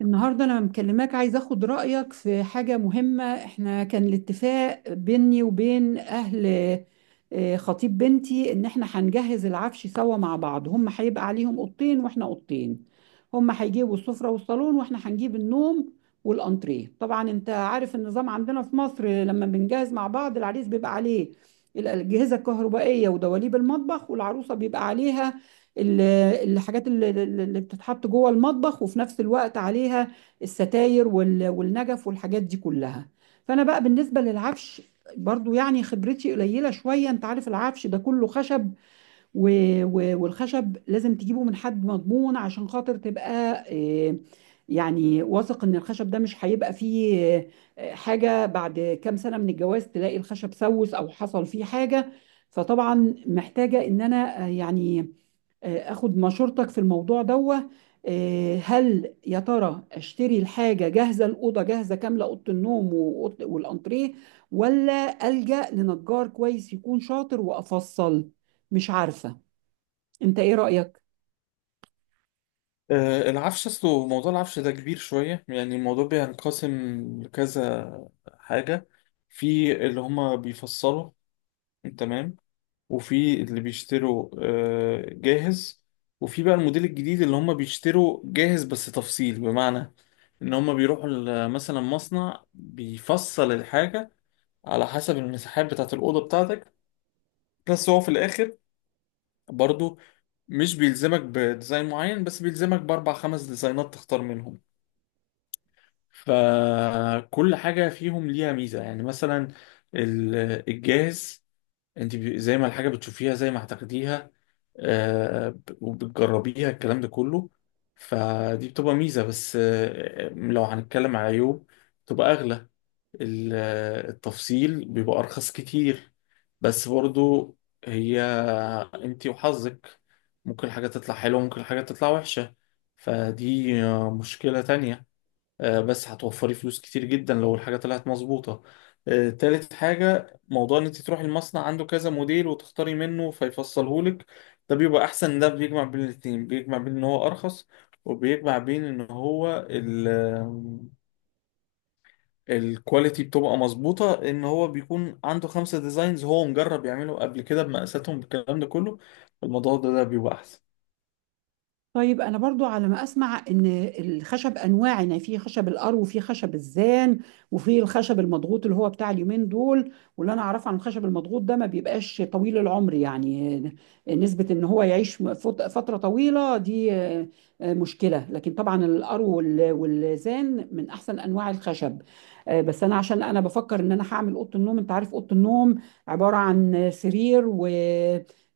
النهاردة أنا مكلماك، عايز أخد رأيك في حاجة مهمة. إحنا كان الاتفاق بيني وبين أهل خطيب بنتي إن إحنا هنجهز العفش سوا مع بعض. هم هيبقى عليهم أوضتين وإحنا أوضتين. هم هيجيبوا السفرة والصالون وإحنا هنجيب النوم والأنتريه. طبعا أنت عارف النظام عندنا في مصر، لما بنجهز مع بعض العريس بيبقى عليه الأجهزة الكهربائية ودواليب المطبخ، والعروسة بيبقى عليها ال- الحاجات اللي بتتحط جوه المطبخ، وفي نفس الوقت عليها الستاير والنجف والحاجات دي كلها. فانا بقى بالنسبه للعفش برضو يعني خبرتي قليله شويه، انت عارف العفش ده كله خشب و... والخشب لازم تجيبه من حد مضمون عشان خاطر تبقى آه، واثق ان الخشب ده مش هيبقى فيه حاجه، بعد كام سنه من الجواز تلاقي الخشب سوس او حصل فيه حاجه. فطبعا محتاجه ان انا اخد مشورتك في الموضوع دوه. هل يا ترى اشتري الحاجه جاهزه، الاوضه جاهزه كامله، اوضه النوم والانتريه، ولا الجا لنجار كويس يكون شاطر وافصل؟ مش عارفه، انت ايه رايك؟ العفش اصله موضوع العفش ده كبير شوية، يعني الموضوع بينقسم لكذا حاجة. في اللي هما بيفصلوا، تمام، وفي اللي بيشتروا جاهز، وفي بقى الموديل الجديد اللي هما بيشتروا جاهز بس تفصيل، بمعنى ان هما بيروحوا مثلا مصنع بيفصل الحاجة على حسب المساحات بتاعة الأوضة بتاعتك. بس هو في الآخر برضو مش بيلزمك بديزاين معين، بس بيلزمك بأربع خمس ديزاينات تختار منهم. فكل حاجة فيهم ليها ميزة، يعني مثلا ال- الجاهز، انت زي ما الحاجة بتشوفيها زي ما هتاخديها، وبتجربيها الكلام ده كله. فدي بتبقى ميزة، بس لو هنتكلم على عيوب، بتبقى أغلى. التفصيل بيبقى أرخص كتير، بس برضو هي انت وحظك، ممكن حاجة تطلع حلوة، ممكن حاجة تطلع وحشة. فدي مشكلة تانية. بس هتوفري فلوس كتير جدا لو الحاجة طلعت مظبوطة. تالت حاجة، موضوع ان انت تروحي المصنع، عنده كذا موديل وتختاري منه فيفصلهولك. ده بيبقى احسن، ده بيجمع بين الاتنين، بيجمع بين ان هو ارخص، وبيجمع بين ان هو الكواليتي بتبقى مظبوطة، ان هو بيكون عنده خمسة ديزاينز هو مجرب يعمله قبل كده بمقاساتهم بالكلام ده كله. الموضوع ده بيبقى احسن. طيب انا برضو على ما اسمع ان الخشب انواع، يعني في خشب القرو وفي خشب الزان وفي الخشب المضغوط اللي هو بتاع اليومين دول. واللي انا اعرفه عن الخشب المضغوط ده ما بيبقاش طويل العمر، يعني نسبة ان هو يعيش فترة طويلة دي مشكلة. لكن طبعا القرو والزان من احسن انواع الخشب. بس انا عشان انا بفكر ان انا هعمل اوضه النوم، انت عارف اوضه النوم عبارة عن سرير و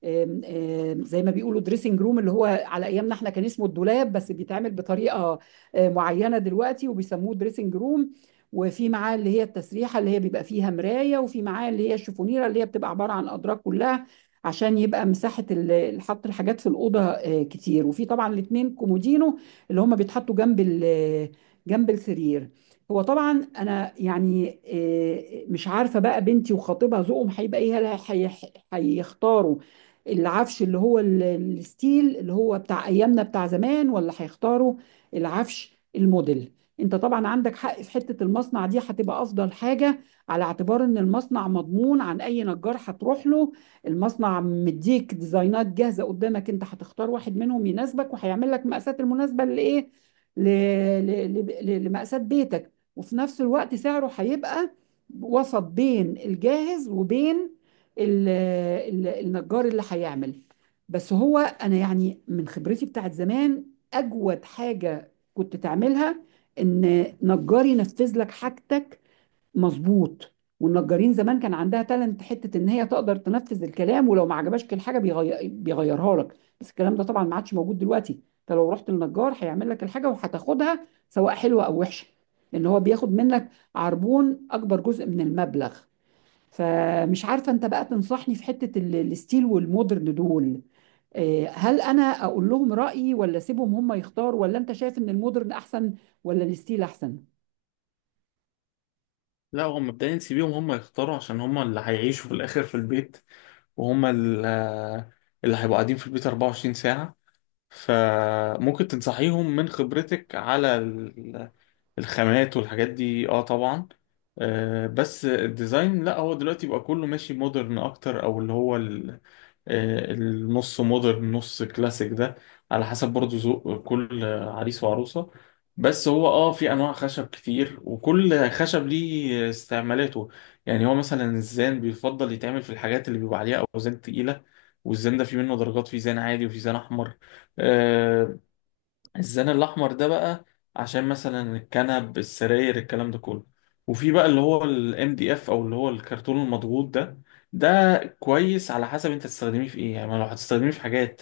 آم، آم، زي ما بيقولوا دريسنج روم، اللي هو على ايامنا احنا كان اسمه الدولاب، بس بيتعمل بطريقه معينه دلوقتي وبيسموه دريسنج روم. وفي معاه اللي هي التسريحه اللي هي بيبقى فيها مرايه، وفي معاه اللي هي الشفونيره اللي هي بتبقى عباره عن ادراج كلها عشان يبقى مساحه حط الحاجات في الاوضه كتير. وفي طبعا الاثنين كومودينو اللي هم بيتحطوا جنب السرير. هو طبعا انا يعني مش عارفه بقى بنتي وخطيبها ذوقهم هيبقى ايه، هيختاروا العفش اللي هو الستيل اللي هو بتاع ايامنا بتاع زمان، ولا هيختاروا العفش الموديل. انت طبعا عندك حق، في حتة المصنع دي هتبقى افضل حاجة على اعتبار ان المصنع مضمون عن اي نجار هتروح له. المصنع مديك ديزاينات جاهزة قدامك، انت هتختار واحد منهم يناسبك وهيعمل لك مقاسات المناسبة لايه، ل- ل- لمقاسات بيتك. وفي نفس الوقت سعره هيبقى وسط بين الجاهز وبين النجار اللي هيعمل. بس هو انا يعني من خبرتي بتاعت زمان، اجود حاجة كنت تعملها ان نجار ينفذ لك حاجتك مظبوط. والنجارين زمان كان عندها تالنت، حتة ان هي تقدر تنفذ الكلام، ولو ما عجبهاش الحاجة بيغيرها لك. بس الكلام ده طبعا ما عادش موجود دلوقتي. انت لو رحت للنجار هيعمل لك الحاجة وهتاخدها سواء حلوة او وحشة، ان هو بياخد منك عربون اكبر جزء من المبلغ. فمش عارفة، انت بقى تنصحني في حتة الستيل والمودرن دول. هل انا اقول لهم رأيي، ولا اسيبهم هم يختاروا، ولا انت شايف ان المودرن احسن ولا الستيل احسن؟ لا، هو مبدئيا سيبيهم هم يختاروا عشان هم اللي هيعيشوا في الاخر في البيت، وهم اللي هيبقوا قاعدين في البيت 24 ساعة. فممكن تنصحيهم من خبرتك على الخامات والحاجات دي، اه طبعا. بس الديزاين لا، هو دلوقتي بقى كله ماشي مودرن اكتر، او اللي هو النص مودرن نص كلاسيك ده، على حسب برضو ذوق كل عريس وعروسة. بس هو اه في انواع خشب كتير، وكل خشب ليه استعمالاته. يعني هو مثلا الزان بيفضل يتعمل في الحاجات اللي بيبقى عليها اوزان تقيلة. والزان ده في منه درجات، في زان عادي وفي زان احمر. آه، الزان الاحمر ده بقى عشان مثلا الكنب، السراير، الكلام ده كله. وفي بقى اللي هو الام دي اف، او اللي هو الكرتون المضغوط ده. ده كويس على حسب انت تستخدميه في ايه، يعني ما لو هتستخدميه في حاجات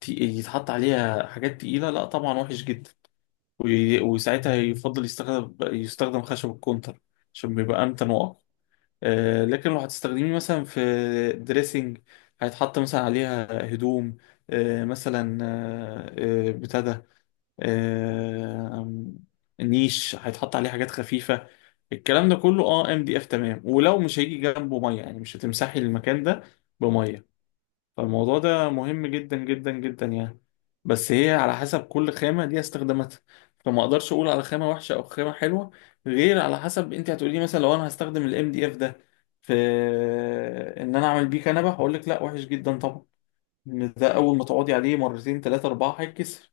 يتحط عليها حاجات تقيلة، لا طبعا وحش جدا. وساعتها يفضل يستخدم خشب الكونتر عشان بيبقى امتن واقوى. لكن لو هتستخدميه مثلا في دريسنج هيتحط مثلا عليها هدوم، آه، مثلا آه، آه، بتاع ده، آم، نيش هيتحط عليه حاجات خفيفة، الكلام ده كله اه ام دي اف، تمام. ولو مش هيجي جنبه ميه، يعني مش هتمسحي المكان ده بميه، فالموضوع ده مهم جدا جدا جدا يعني. بس هي على حسب كل خامة ليها استخداماتها، فما اقدرش اقول على خامة وحشة او خامة حلوة غير على حسب انت هتقولي لي. مثلا لو انا هستخدم الام دي اف ده في ان انا اعمل بيه كنبة، هقول لك لا وحش جدا طبعا، إن ده اول ما تقعدي عليه مرتين ثلاثة اربعة هيتكسر.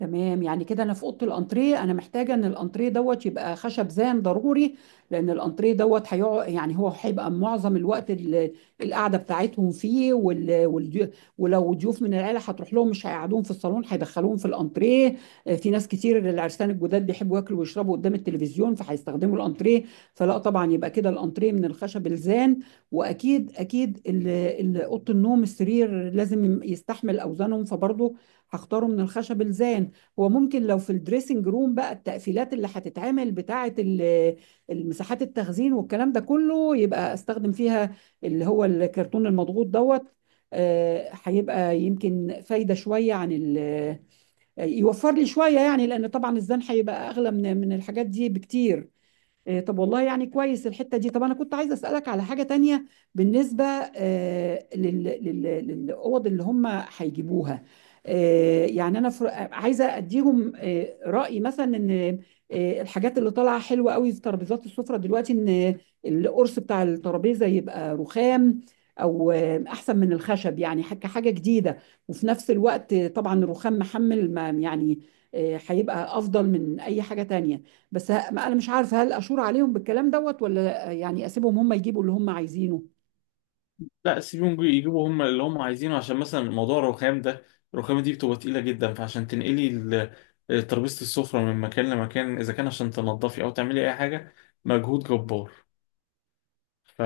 تمام، يعني كده انا في اوضه الانتريه انا محتاجه ان الانتريه دوت يبقى خشب زان ضروري، لان الانتريه دوت هيقعد يعني هو هيبقى معظم الوقت القعده بتاعتهم فيه. ولو ضيوف من العيله هتروح لهم مش هيقعدوهم في الصالون، هيدخلوهم في الانتريه. في ناس كتير العرسان الجداد بيحبوا ياكلوا ويشربوا قدام التلفزيون فهيستخدموا الانتريه. فلا طبعا يبقى كده الانتريه من الخشب الزان. واكيد اكيد اوضه النوم السرير لازم يستحمل اوزانهم، فبرضه هختاره من الخشب الزان. وممكن لو في الدريسنج روم بقى التقفيلات اللي هتتعمل بتاعة المساحات التخزين والكلام ده كله، يبقى استخدم فيها اللي هو الكرتون المضغوط دوت. هيبقى يمكن فايدة شوية عن يوفر لي شوية، يعني لأن طبعا الزن هيبقى أغلى من الحاجات دي بكتير. طب والله يعني كويس الحتة دي. طب أنا كنت عايزة أسألك على حاجة تانية بالنسبة للأوض اللي هم هيجيبوها. يعني أنا عايزة أديهم رأي، مثلا إن الحاجات اللي طالعة حلوة قوي في ترابيزات السفرة دلوقتي، إن القرص بتاع الترابيزة يبقى رخام، أو أحسن من الخشب، يعني حاجة حاجة جديدة. وفي نفس الوقت طبعا الرخام محمل، ما يعني هيبقى أفضل من أي حاجة تانية. بس ما انا مش عارفه هل اشور عليهم بالكلام دوت، ولا يعني اسيبهم هم يجيبوا اللي هم عايزينه. لا، سيبهم يجيبوا هم اللي هم عايزينه، عشان مثلا موضوع الرخام ده، الرخامة دي بتبقى تقيلة جدا، فعشان تنقلي ترابيزة السفرة من مكان لمكان إذا كان عشان تنضفي أو تعملي أي حاجة، مجهود جبار. ف...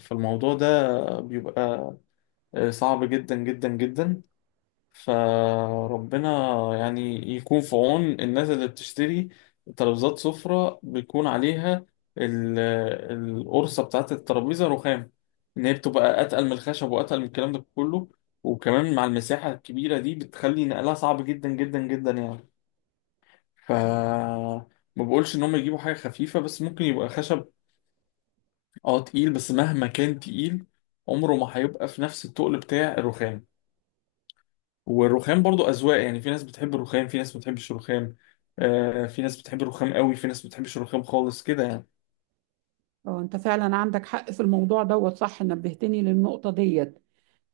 فالموضوع ده بيبقى صعب جدا جدا جدا. فربنا يعني يكون في عون الناس اللي بتشتري ترابيزات سفرة بيكون عليها ال- القرصة بتاعت الترابيزة رخام، إن هي بتبقى أتقل من الخشب وأتقل من الكلام ده كله، وكمان مع المساحة الكبيرة دي بتخلي نقلها صعب جدا جدا جدا يعني. ف ما بقولش إن هم يجيبوا حاجة خفيفة، بس ممكن يبقى خشب اه تقيل، بس مهما كان تقيل عمره ما هيبقى في نفس التقل بتاع الرخام. والرخام برضو أذواق، يعني في ناس بتحب الرخام، في ناس ما بتحبش الرخام، آه في ناس بتحب الرخام قوي، في ناس ما بتحبش الرخام خالص كده يعني. اه، انت فعلا عندك حق في الموضوع دوت، صح، نبهتني للنقطه ديت.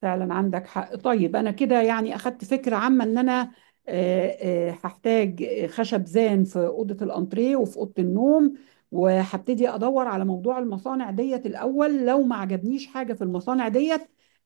فعلا عندك حق. طيب انا كده يعني اخدت فكره عامه ان انا هحتاج خشب زان في اوضه الانتريه وفي اوضه النوم. وهبتدي ادور على موضوع المصانع ديت الاول، لو ما عجبنيش حاجه في المصانع ديت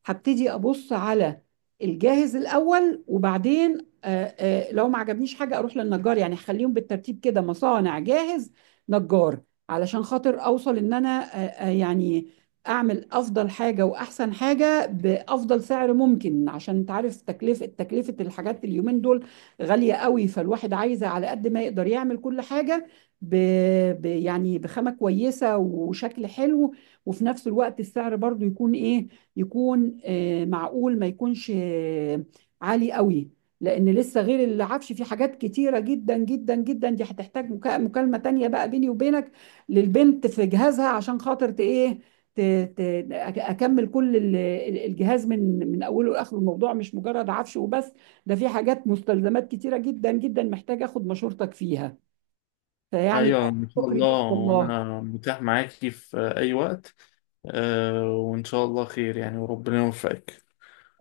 هبتدي ابص على الجاهز الاول، وبعدين لو ما عجبنيش حاجه اروح للنجار. يعني هخليهم بالترتيب كده، مصانع، جاهز، نجار، علشان خاطر اوصل ان انا آه، آه، يعني اعمل افضل حاجه واحسن حاجه بيها بافضل سعر ممكن. عشان انت عارف تكلفه الحاجات اليومين دول غاليه قوي، فالواحد عايز على قد ما يقدر يعمل كل حاجه ب... يعني بخامه كويسه وشكل حلو، وفي نفس الوقت السعر برضو يكون ايه، يكون معقول، ما يكونش عالي قوي. لان لسه غير العفش في حاجات كتيره جدا جدا جدا، دي هتحتاج مكالمه تانية بقى بيني وبينك للبنت في جهازها، عشان خاطر ت- ايه ت- ت- أك- اكمل كل الجهاز من اوله لاخره. الموضوع مش مجرد عفش وبس، ده في حاجات مستلزمات كتيره جدا جدا محتاج اخد مشورتك فيها فيعني. ايوه ان شاء شكر الله، ليك والله، وانا متاح معاكي في اي وقت. آه وان شاء الله خير يعني، وربنا يوفقك.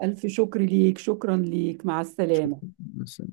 الف شكر ليك، شكرا ليك، مع السلامه. شكراً.